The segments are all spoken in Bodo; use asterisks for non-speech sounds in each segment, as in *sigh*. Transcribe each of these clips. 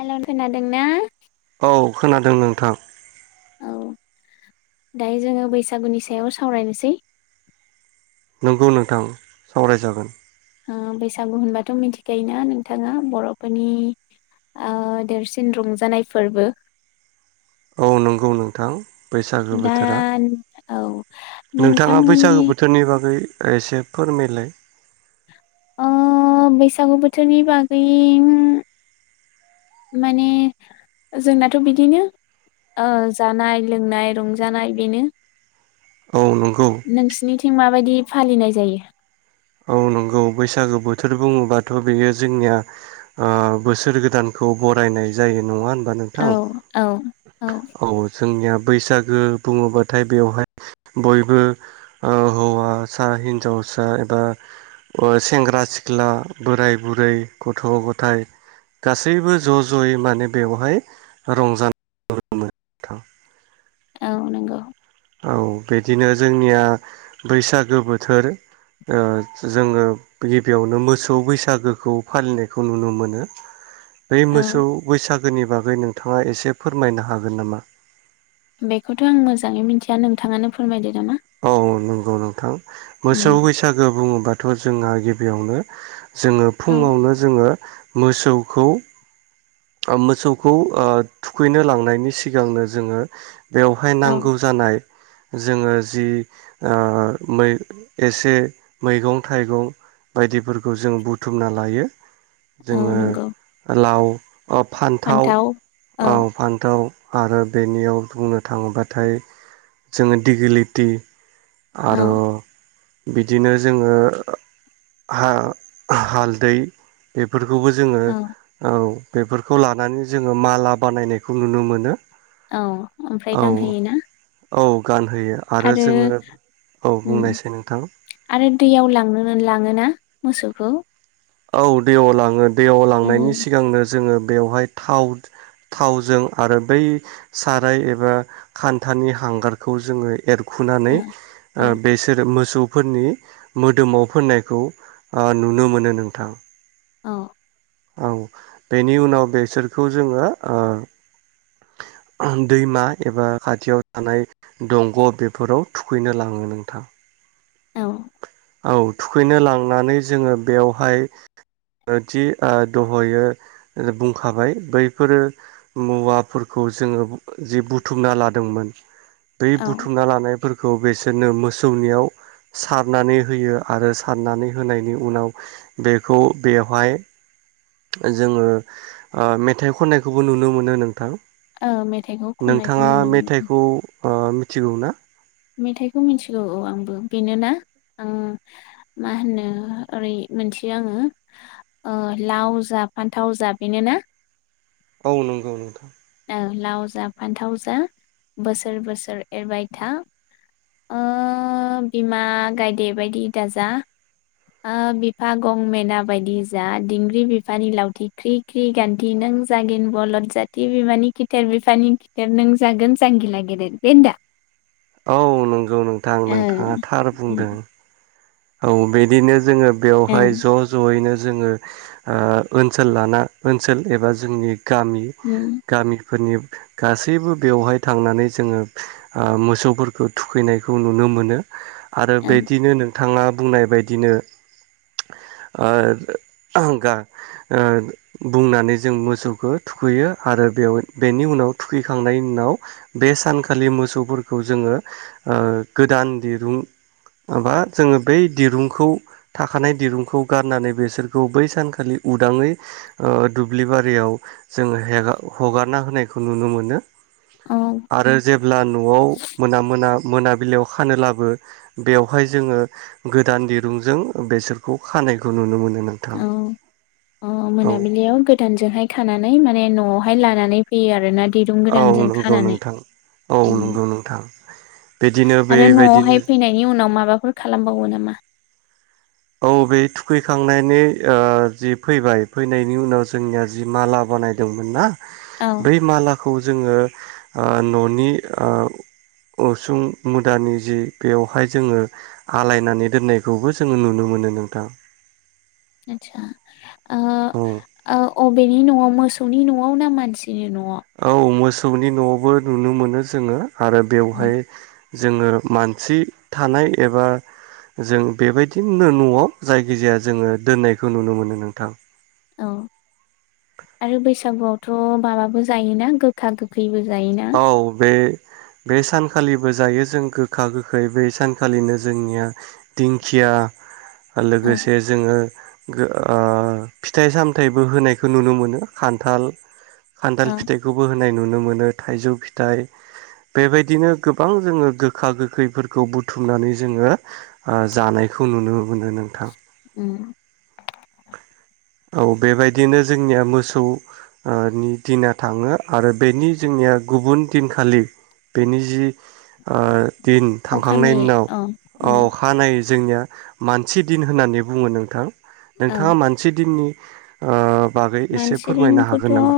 हेलौ खोनादों ना? औ खोनादों नोंथां। औ दायो जोंङो बैसागुनि सायाव सावरायनोसै। नोंगौ नोंथां सावरायजागोन। बैसागु होनबाथ' मिथिखायोना नोंथाङा बरफोरनि देरसिन रंजानाय फोरबो औ नंगौ नोंथां। बैसागो दा बोथोरा औ नोंथाङा बैसागो नोंथांमोननि। बोथोरनि बागै एसे फोरमायलाय। ओ बैसागु बोथोरनि बागै उम माने जोंनाथ' बिदिनो ओ जानाय लोंनाय रंजानाय बेनो औ नंगौ नोंसिनिथिं माबायदि? फालिनाय जायो। औ नंगौ बैसागो बोथोर बुङोबाथ‌ बेयो जोंनिया बोसोर गोदानखौ बरायनाय जायो नंङा होन औ औ औ जोंनिया बैसागो बुंङोबाथाय बेवहाय बयबो हौवासा हिन्जावसा एबा ओ सेंग्रा सिख्ला बोराय बुरै गथ' गथाय गासैबो ज' ज'यै माने बेवहाय रंजानायखौ नुनो मोनो नोंथां। औ नंगौ औ बिदिनो जोंनिया बैसागो बोथोर ओ जोङो गिबियावनो मोसौ बैसागोखौ फालिनायखौ नुनो मोनो। बे औ मोसौ बैसाग गोनि बागै नोंथाङा एसे फोरमायनो हागोन नामा? बेखौथ' आं मोजाङै मिथिया नोंथाङानो फोरमायदो नामा औ नंगौ नोंथां उम मोसौ बैसागो बुङोबाथ' जोंङा गि - यावनो जोङो औ फुङावनो जोङो मोसौखौ ओ मोसौखौ ओ थुखैनो लांनायनि सिगांनो जोङो बेवहाय औ नांगौ जानाय जोङो जि ओ मैग एसे मैगं थाइगं बायदिफोरखौ जों बुथुमना लायो। औ जोङो नंगौ लाव औ फान्थाव औ फान्थाव आरो बेनियाव बुंनो थाङोब्लाथाय जोङो दिगिलिथि औ आरो बिदिनो जोङो हा-हालदै बे बेफोरखौबो जोङो औ औ बेफोरखौ लानानै जोङो माला बानायनायखौ नुनो मोनो। औ ओमफ्राय औ गानहोयोना। औ गानहोयो आरो जोङो औ ओम बुंनायसै नोंथां आरो दैयाव लांनो लाङोना मोसौखौ औ दैयाव लाङो। दैयाव ओ लांनायनि सिगांनो जोङो बेवहाय थाव थावजों आरो बै साराय एबा खान्थानि हांगारखौ जोङो एर खुनानै औ ओ बेसोर मो मोसौफोरनि मोदोमाव फोननायखौ नुनो मोनो नों थां। औ औ बेनि उनाव बेसोरखौ जोङो ओ दैमा एबा खाथियाव थानाय दंग' बेफोराव थुखैनो लाङो नोंथां। औ औ थुखैनो लांनानै जोङो बेवहाय जि दहयो बुंखाबाय बैफोरो मुवाफोरखौ जोङो जि बुथुमना लादोंमोन बै औ बुथुमना लानायफोर खौ बिसोरनो मोसौनियाव सारनानै होयो आरो सारनानै होनायनि उनाव बेखौ बेवहाय जोङो ओ मेथाइ खननायखौबो नुनो मोनो नोंथां। औ मेथाइखौ खननायखौ नोंथाङा नुनो मोनो मेथाइखौ ओ मिथिगौ ना? मेथाइखौ मिथिगौ औ आंबो बेनोना आं मा होनो ओरै मोनथियो आङो ओ लाव जा फान्थाव जा बेनोना औ नंगौ नोंथां। लाव जा फान्थाव जा बोसोर बोसोर एरबाय था बिमा ओ गायदे बायदि दाजा ओ बिफा गं मेना बायदि जा दिंग्रि बिफानि लावथि ख्रि ख्रि गान्थि नों जागिन बलद जाथि बिमानि खिथेर बिफानि खिथेर नों जागोन जांगिला गेदेर बे नो दा औ नंगौ नोंथां ओ नोंथाङा थार उम बुंदों। औ बिदिनो जोङो ओं बेवहाय ज' ज'यैनो जोङो ओ ओनसोल लाना ओनसोल एबा जोंनि गामि गामि फोरनि गासैबो बेवहाय थांनानै जोङो ओ मोसौफोरखौ थुखैनायखौ नुनो मोनो। आरो उम बिदिनो नों थाङा बुंनाय बायदिनो ओ गा ओ बुंनानै जों मोसौखौ थुखैयो आरो बेयाव बेनि उनाव थुखैखांनायनि उनाव बे सानखालि मोसौफोरखौ जोङो गोदान दिरुं माबा जोङो बै दिरुंखौ थाखानाय दिरुंखौ गारनानै बेसोरखौ बै सानखालि उदाङै दुब्लि बारियाव जोङो हेगा हगारना होनायखौ नुनो मोनो। ओं औ आरो जेब्ला न'आव मोना मोना मोनाबिलियाव खानोलाबो बेवहाय जोङो गोदान दिरुंजों बेसोरखौ खानायखौ नुनो मोनो। नोंथां औ औ मोनाबिलियाव गोदानजोंहाय खानानै माने न'आव हाय लानानै फैयो आरोना दिरुं औ गोदानजों नंगौ खानानै नोंथां औ नंगौ नोंथां बिदिनो आरो बेबायदिनो न'आवहाय फैनायनि उनाव माबाफोर खालामबावो नामा? औ बे थुखैखांनायनि ओ जि फैबाय फैनायनि उनाव जोंनिया जि माला बानायदोंमोन ना? औ बै माला खौ जोङो ओ न'नि ओ उसुं मुदानि जि बेवहाय जोङो आलायनानै दोननायखौबो जोङो नुनो मो मोनो नोंथां आथसा औ अबेनि न'आव मोसौनि न'आव ना मानसि औ मोस सौनि न'आवबो नुनो मोनो जोङो। आरो उम बेवहाय जोङो मानसि थानाय एबा जों बेबायदिनो न'आव जायखिजाया जोङो दोननायखौ नुनो मोनो नोंथां। औ आरो बैसागुआवथ' माबाबो जायोना गोखा गोखैबो जायोना औ बे बे सानखालिबो जायो जों गोखा गोखै बै सानखालिनो जोंनिया दिंखिया आरो औ लोगोसे जोङो गो ओ फिथाइ- सामथाइबो होनायखौ नुनो मोनो खान्थाल खान्थाल औ फिथाइखौबो होन नाय नुनो मोनो थाइजौ फिथाइ बेबायदिनो गोबां जोङो गोखा गोखैफोरखौ बुथुमनानै जोङो आ जानायखौ नुनो मोनो नोंथां उम औ बेबायदिनो जोंनिया मोसौ नि दिना थाङो आरो बेनि जोंनिया गुबुन दिनखालि बेनि जि ओ दिन थांखांनायनि अखानायै उनाव औ उम अखानायै जोंनिया मानसि दिन होननानै बुङो नोंथां नोंथाङा मान दिननि ओ मानसि फोरमायनो दिनखौथ' हागोन नामा?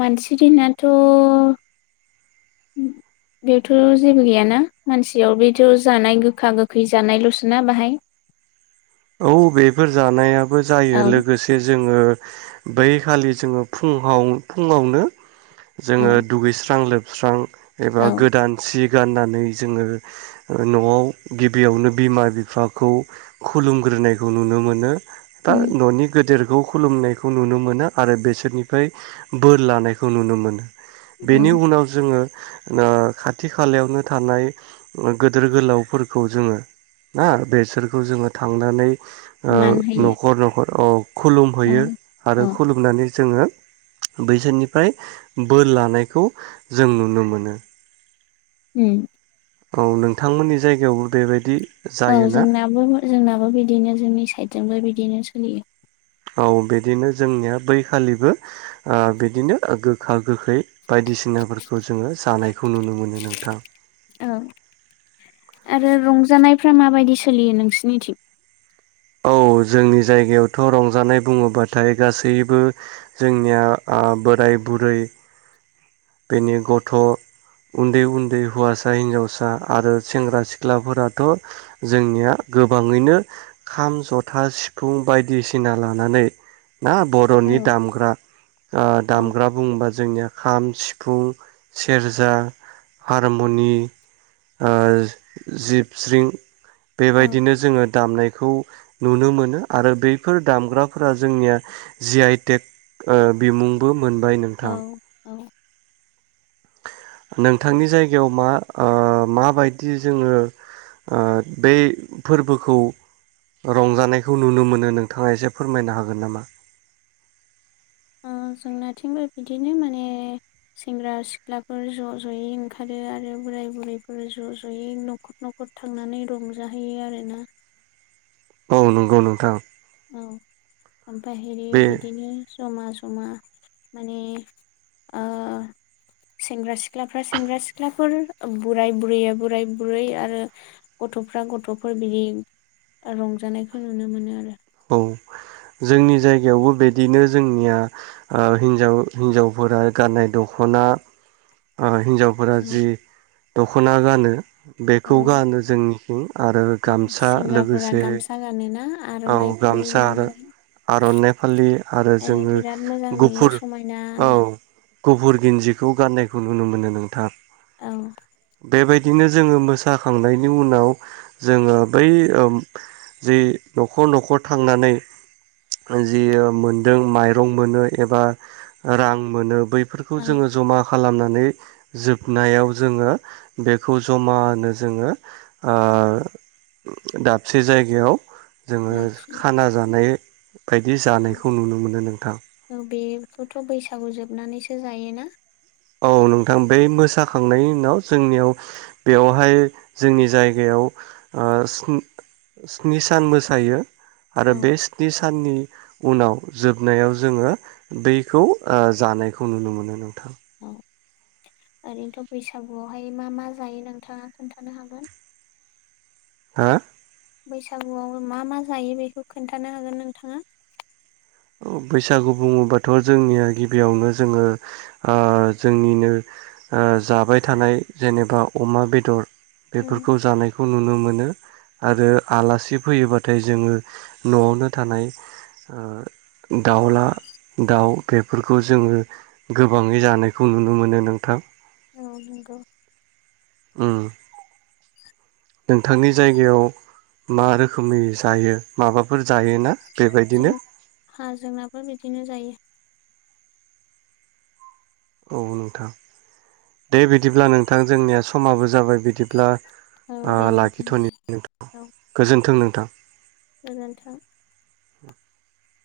मानसि दिनाथ' बेवथ' जेबो गैयाना मानसियाव बेथ' जानाय गोखा गोखै जानायल'सोना बाहाय औ बेफोर जानाया बो जायो औ लोगोसे जों जोङो बै खालि जोङो फुंआव फुङावनो जोङो औ दुगैस्रां लोब स्रां एबा औ गोदान सि गाननानै जोङो न'आव गिबियावनो बिमा- बिफाखौ खुलुमग्रोनायखौ नुनो मोनो दा उम न'नि गेदेर खौ खुलुमनायखौ नुनो मोनो आरो बेसोरनिफ्राय बोर लानायखौ नुनो मोनो औ बेनि उनाव जोङो खाथि खालायावनो थानाय गोदोर गोलावफोरखौ जोङो ना बेसोरखौ जोङो थांनानै ओ मान होयो न'खर -न'खर औ औ खुलुमहैयो आरो औ खुलुमनानै जोङो बैसोरनिफ्राय बोर लानायखौ जों नुनो मोनो उम औ नोंथांमोननि जायगायावबो बेबायदि औ जायोना जोंनाबो जोंनाबो बिदिनो जोंनि साइद जोंबो बिदिनो *unintelligible* औ बिदिनो जोंनिया बैखालिबो बिदिनो गोखा- गोखै बायदिसिनाफोरखौ जोङो जानायखौ नुनो मोनो नोंथां औ आरो रंजानायफ्रा माबायदि सोलियो नोंसिनिथिं औ जोंनि जायगायावथ' रंजानाय बुङोबाथाय गासैबो जोंनिया ओ बोराय बुरै बेनि गथ' उन्दै -उन्दै हौवासा- हिनजावसा आरो सेंग्रा- सिख्लाफोराथ' जोंनिया गोबाङैनो खाम, जथा, सिफुं बायदिसिना लानानै ना औ बर'नि दामग्रा औ दामग्रा बुङोबा जोंनिया खाम सि फुं सेरजा हारमुनि जिबस्रिं औ बेबायदिनो जोङो दामनायखौ नुनो मोनो आरो बैफोर दामग्राफोरा जोंनिया जि आइटेक बिमुंबो मोनबाय नोंथां नोंथांनि जायगायाव मा माबायदि जोङो बे फोरबोखौ रंजानायखौ नुनो मोनो नोंथाङा एसे फोरमायनो हागोन नामा जोंनाथिंबो बिदिनो माने सेंग्रा सिख्लाफोर ज' ज'यै ओंखारो आरो बोराय बुरैफोर ज' ज'यै न'खर न'खर थांनानै रंजाहैयो आरोना औ नंगौ नोंथां औ ओमफ्राय बे बिदिनो जमा जमा जमा माने सेंग्रा सिख्लाफ्रा सेंग्रा सिख्लाफोर बोराय बुरैया बोराय बुरै आरो गथ'फ्रा गथ'फोर बिदि रंजानायखौ नुनो मोनो आरो औ जोंनि जायगायावबो बिदिनो जोंनिया हिजाव हिनजावफोरा गाननाय दख'ना हिनजावफोरा आरो जि द खना गानो। औ बेखौ गानो जोंनिखिं आरो औ गामसा सेंग्राफोरा लोगोसे गामसा गानोना औ आर'नाइ फालि गामसा आरो लानानै आरनाइ फालि आरो ओ जोङो बिराद मोजां नुयो गुफुर औ समायनानो गफुर गिन्जिखौ गाननायखौ नुनो मोनो नोंथां। औ। बेबायदिनो जोङो मोसाखांनायनि उनाव जोङो बै ओ जि दख नखर नखर थांनानै जि मोनदों माइरं मोनो एबा रां मोनो बै बेफोरखौ औ जोङो जमा खालामनानै नानै जोबनायाव जोङो बेखौ जमानो जोङो ओ दाबसे जायगायाव जोङो लाखियो खाना जानाय बायदि औ जानायखौ नुनो मोनो नोंथां। औ बेखौथ बैसागु जोबनानैसो जायोना? औ नोंथां बै मोसाखांनायनि उनाव जोंनियाव बेयावहाय जोंनि जायगायाव स्नि स्नि सान मोसायो। औ आरो बे स्नि साननि उनाव जोबनायाव जोङो बैखौ ओ जानायखौ नुनो मोनो नोंथां। अ ओरैनोथ बैसागुआवहाय मा मा जायो नोंथाङा खोन्थानो हागोन‌। हो बैसागुआव मा मा जायो बेखौ खोन्थानो हागोन नोंथाङा। अ बैसागु बुङोबाथ जोंनिया गिबियावनो जोङो ओ जोंनिनो ओ जाबाय थानाय जेनेबा अमा बेदर। उम बेफोरखौ जानायखौ नुनो मोनो। आरो आलासि फैयोबाथाय जोङो नआवनो थानाय ओ दाउला दाउ बेफोरखौ जोङो गोबाङै जानायखौ नुनो मोनो नोंथां। औ नंगौ। उम नोंथांनि जायगायाव मा रोखोमै जायो माबाफोर जायो ना? जों हा जोंनाबो बिदिनो जायो। औ नोंथां दे बिदिब्ला नोंथां जोंनिया समाबो जाबाय बिदिब्ला औ दे ओह नोंथां दे लाखिथनि नोंथां औ गोजोनथों नोंथां। गोजोन्थों। *inaudible*